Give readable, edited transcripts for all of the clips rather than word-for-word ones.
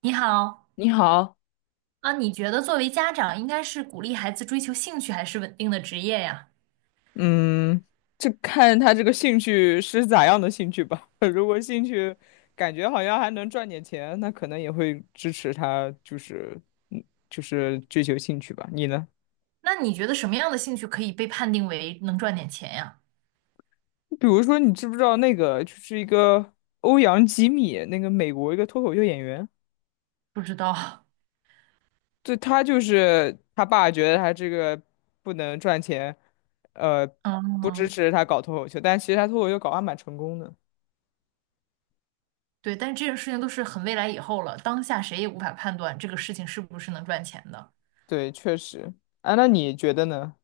你好，你好。你觉得作为家长应该是鼓励孩子追求兴趣还是稳定的职业呀？嗯，这看他这个兴趣是咋样的兴趣吧，感觉好像还能赚点钱，那可能也会支持他，嗯，就是追求兴趣吧。你呢？那你觉得什么样的兴趣可以被判定为能赚点钱呀？比如说，你知不知道那个就是一个欧阳吉米，那个美国一个脱口秀演员。不知道，对，他就是他爸觉得他这个不能赚钱，呃，不支嗯，持他搞脱口秀，但其实他脱口秀搞得还蛮成功的。对，但是这件事情都是很未来以后了，当下谁也无法判断这个事情是不是能赚钱的。对，确实。啊，那你觉得呢？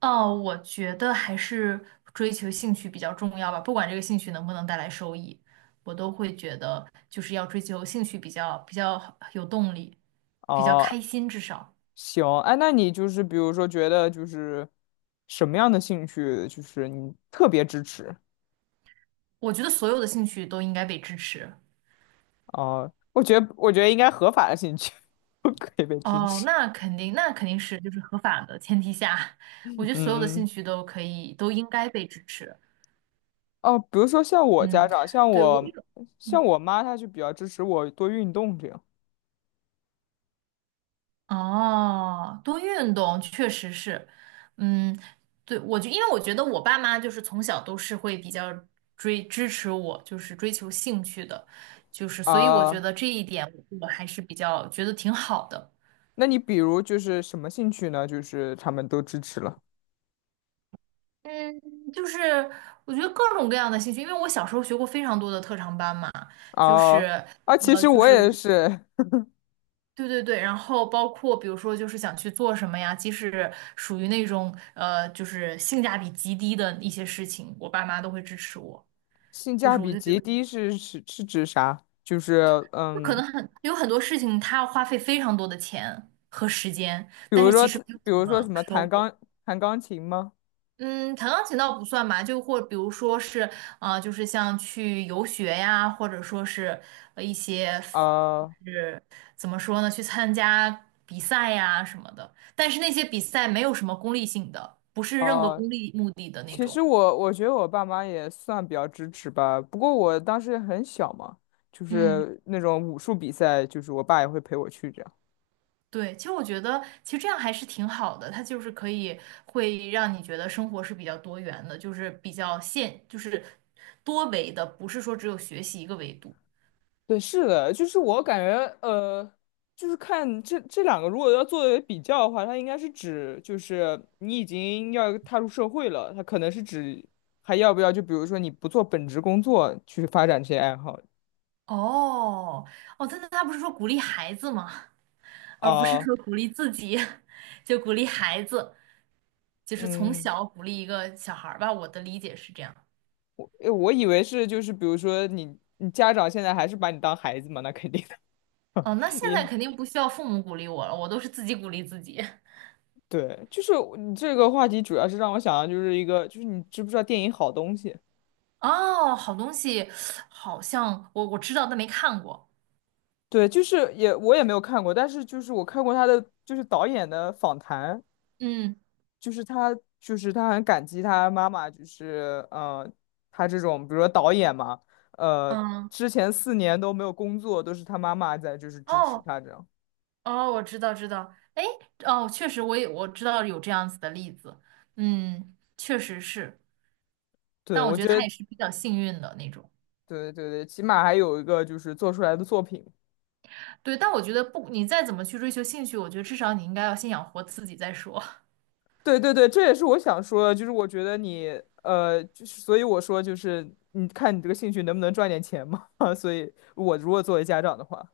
哦，我觉得还是追求兴趣比较重要吧，不管这个兴趣能不能带来收益，我都会觉得就是要追求兴趣比较有动力，比较哦，开心，至少。行。哎，那你就是比如说觉得就是什么样的兴趣，就是你特别支持。我觉得所有的兴趣都应该被支持。啊？我觉得应该合法的兴趣 都可以被支哦，持。那肯定，那肯定是就是合法的前提下，我嗯觉得所有的兴嗯。趣都可以，都应该被支持。哦，比如说像我家嗯，长，像对，我一我像嗯我妈，她就比较支持我多运动这样。哦，多运动确实是，嗯，对，我就因为我觉得我爸妈就是从小都是会比较追支持我，就是追求兴趣的，就是所以我觉啊。得这一点我还是比较觉得挺好的。那你比如就是什么兴趣呢？就是他们都支持了。就是我觉得各种各样的兴趣，因为我小时候学过非常多的特长班嘛，就啊是啊！其实就我是也是。对对对，然后包括比如说就是想去做什么呀，即使属于那种就是性价比极低的一些事情，我爸妈都会支持我，性就价是我比就觉极得低是指啥？就是就可嗯。能很有很多事情，他要花费非常多的钱和时间，比但如是说，其实没有什什么么收获。弹钢琴吗？嗯，弹钢琴倒不算吧，就或比如说是，啊，就是像去游学呀，或者说是一些，啊、就是怎么说呢，去参加比赛呀什么的。但是那些比赛没有什么功利性的，不是任何啊、功利目的的那其实种。我觉得我爸妈也算比较支持吧，不过我当时很小嘛，就嗯，是那种武术比赛，就是我爸也会陪我去这样。对，其实我觉得其实这样还是挺好的，它就是可以会让你觉得生活是比较多元的，就是比较现，就是多维的，不是说只有学习一个维度。对，是的，就是我感觉呃，就是看这两个如果要作为比较的话，它应该是指就是你已经要踏入社会了，它可能是指还要不要就比如说你不做本职工作去发展这些爱好。哦，哦，真的，他不是说鼓励孩子吗？而不是啊、说鼓励自己，就鼓励孩子，就是从嗯。小鼓励一个小孩儿吧。我的理解是这样。诶，我以为是就是比如说你家长现在还是把你当孩子嘛，那肯定的。哦，那 现在也肯定不需要父母鼓励我了，我都是自己鼓励自己。对，就是我你这个话题主要是让我想到就是一个，就是你知不知道电影好东西？哦，好东西，好像我知道，但没看过。对，就是也我也没有看过，但是就是我看过他的就是导演的访谈，嗯就是他很感激他妈妈，就是他这种比如说导演嘛，呃嗯，之前4年都没有工作，都是他妈妈在就是支持哦他这样。哦，我知道知道。哎，哦，确实我也我知道有这样子的例子。嗯，确实是，对，但我我觉得觉他得也是比较幸运的那种。对对对，起码还有一个就是做出来的作品。对，但我觉得不，你再怎么去追求兴趣，我觉得至少你应该要先养活自己再说。对对对，这也是我想说的，就是我觉得你就是所以我说就是你看你这个兴趣能不能赚点钱嘛？所以我如果作为家长的话，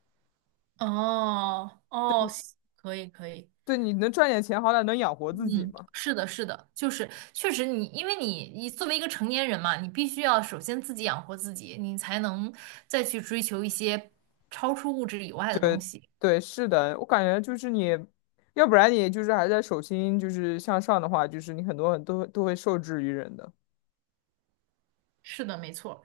哦哦，行可以可以，对你能赚点钱，好歹能养活自己嗯，嘛。是的，是的，就是确实你，因为你作为一个成年人嘛，你必须要首先自己养活自己，你才能再去追求一些超出物质以外的东对西。对，是的，我感觉就是你，要不然你就是还在手心就是向上的话，就是你很多很多都会受制于人的。是的，没错，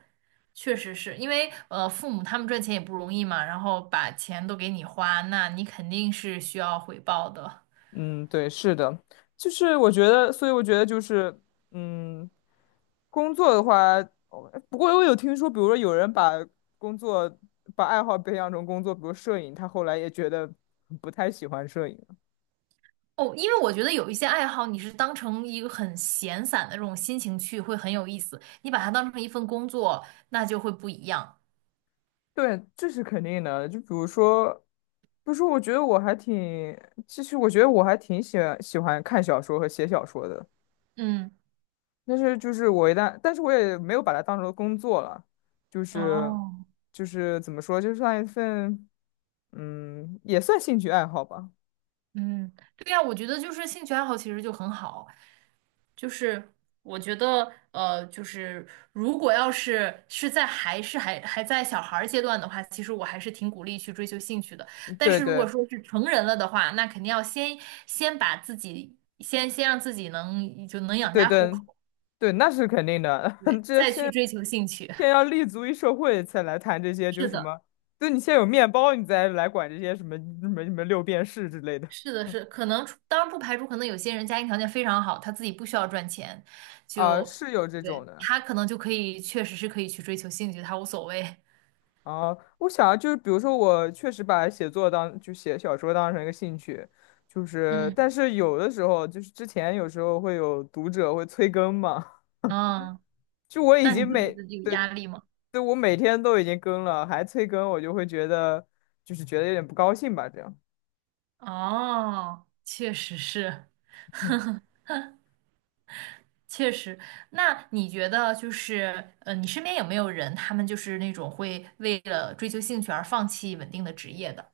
确实是因为父母他们赚钱也不容易嘛，然后把钱都给你花，那你肯定是需要回报的。嗯，对，是的，就是我觉得，所以我觉得就是。嗯，工作的话，哦不过我有听说，比如说有人把工作把爱好培养成工作，比如摄影，他后来也觉得不太喜欢摄影了。哦，因为我觉得有一些爱好，你是当成一个很闲散的这种心情去，会很有意思。你把它当成一份工作，那就会不一样。对，这是肯定的。就比如说，不是，我觉得我还挺，其实我觉得我还挺喜欢看小说和写小说的。嗯，但是就是我一旦，但是我也没有把它当成工作了，就是哦，就是怎么说，就算一份，也算兴趣爱好吧。嗯，对呀，我觉得就是兴趣爱好其实就很好，就是我觉得就是如果要是是在还是还还在小孩儿阶段的话，其实我还是挺鼓励去追求兴趣的。嗯，但对是如对果说是成人了的话，那肯定要先先把自己先先让自己能就能养对家糊对口。对，那是肯定的。对，这再去先追求兴趣。先 要立足于社会，才来谈这些，就是是什的，么。对，你先有面包，你再来管这些什么什么什么六便士之类的。 是的，是，可能当然不排除，可能有些人家庭条件非常好，他自己不需要赚钱，啊，就是有这种对的。他可能就可以，确实是可以去追求兴趣，他无所谓。啊，我想啊就是比如说，我确实把写作当就写小说当成一个兴趣，就 是嗯，但是有的时候就是之前有时候会有读者会催更嘛，嗯，就我已那你经会觉每得有压对。力吗？对，我每天都已经更了，还催更，我就会觉得有点不高兴吧，这样。哦，确实是，确实。那你觉得就是，你身边有没有人，他们就是那种会为了追求兴趣而放弃稳定的职业的？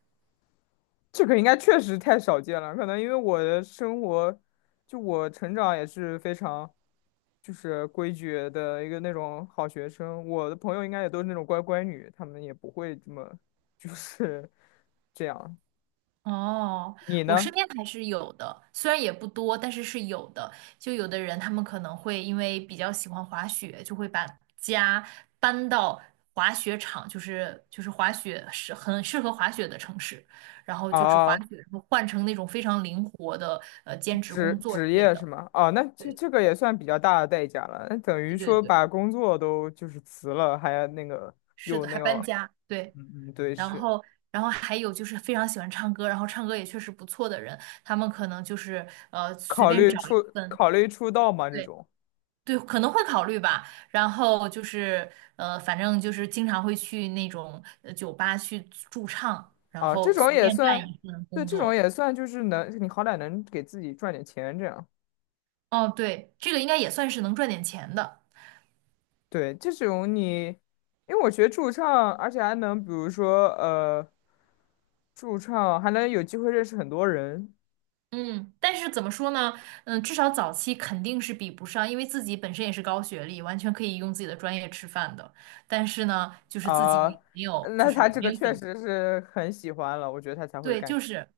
这个应该确实太少见了，可能因为我的生活，就我成长也是非常，就是规矩的一个那种好学生。我的朋友应该也都是那种乖乖女，他们也不会这么，就是这样。哦，你我身呢？边还是有的，虽然也不多，但是是有的。就有的人他们可能会因为比较喜欢滑雪，就会把家搬到滑雪场，就是就是滑雪是很适合滑雪的城市，然后就只滑啊，雪，然后换成那种非常灵活的兼职工作之职类业是的。吗？啊，那这对这个也算比较大的代价了，那等于对对说对，把工作都就是辞了，还要那个是又的，那还搬个。家。对，嗯嗯，对，然是后然后还有就是非常喜欢唱歌，然后唱歌也确实不错的人，他们可能就是随便找一份。考虑出道嘛这对。种。对，可能会考虑吧。然后就是，反正就是经常会去那种酒吧去驻唱，然啊，这后种随也便干算，一份对，工这种作。也算，就是能，你好歹能给自己赚点钱，这样。哦，对，这个应该也算是能赚点钱的。对，这种你，因为我学驻唱，而且还能，比如说，驻唱还能有机会认识很多人。嗯，但是怎么说呢？嗯，至少早期肯定是比不上，因为自己本身也是高学历，完全可以用自己的专业吃饭的。但是呢，就是自啊，己没有，就那是他这没个有确选择。实是很喜欢了，我觉得他才会对，干。就是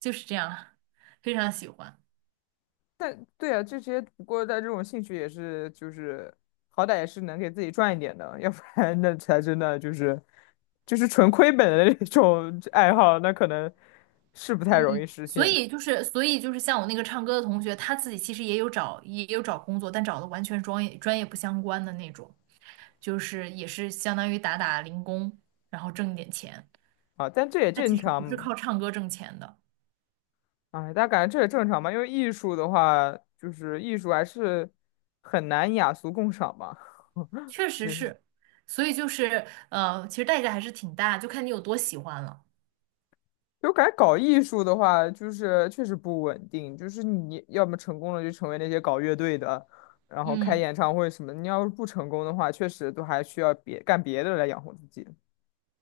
就是这样，非常喜欢。但对啊，这些不过在这种兴趣也是就是好歹也是能给自己赚一点的，要不然那才真的就是纯亏本的那种爱好，那可能是不太容易嗯，实所现。以就是，所以就是像我那个唱歌的同学，他自己其实也有找，也有找工作，但找的完全专业不相关的那种，就是也是相当于打打零工，然后挣一点钱。啊。但这也他正其实不是常，靠唱歌挣钱的，哎，家感觉这也正常吧，因为艺术的话，就是艺术还是很难雅俗共赏吧。确 实是。是，所以就是其实代价还是挺大，就看你有多喜欢了。就感觉搞艺术的话，就是确实不稳定，就是你要么成功了就成为那些搞乐队的，然后开嗯，演唱会什么的你要是不成功的话，确实都还需要别干别的来养活自己。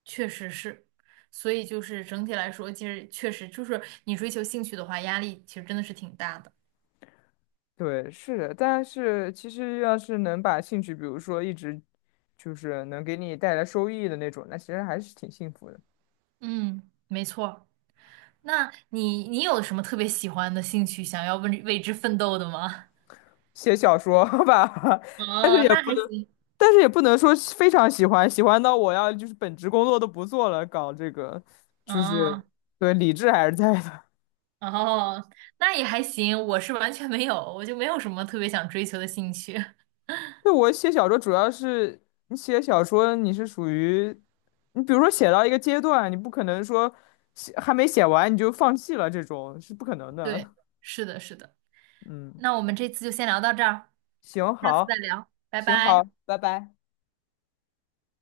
确实是，所以就是整体来说，其实确实就是你追求兴趣的话，压力其实真的是挺大的。对，是的，但是其实要是能把兴趣，比如说一直就是能给你带来收益的那种，那其实还是挺幸福的。嗯，没错。那你你有什么特别喜欢的兴趣，想要为之奋斗的吗？写小说吧。但是哦，也那不还能，行。但是也不能说是非常喜欢，喜欢到我要就是本职工作都不做了，搞这个，就哦是对理智还是在的。哦，那也还行。我是完全没有，我就没有什么特别想追求的兴趣。对我写小说主要是你写小说，你是属于你比如说写到一个阶段，你不可能说还没写完你就放弃了，这种是不可能 对，的。是的，是的。嗯，那我们这次就先聊到这儿，行，下次再好，聊，拜行，好，拜。拜拜。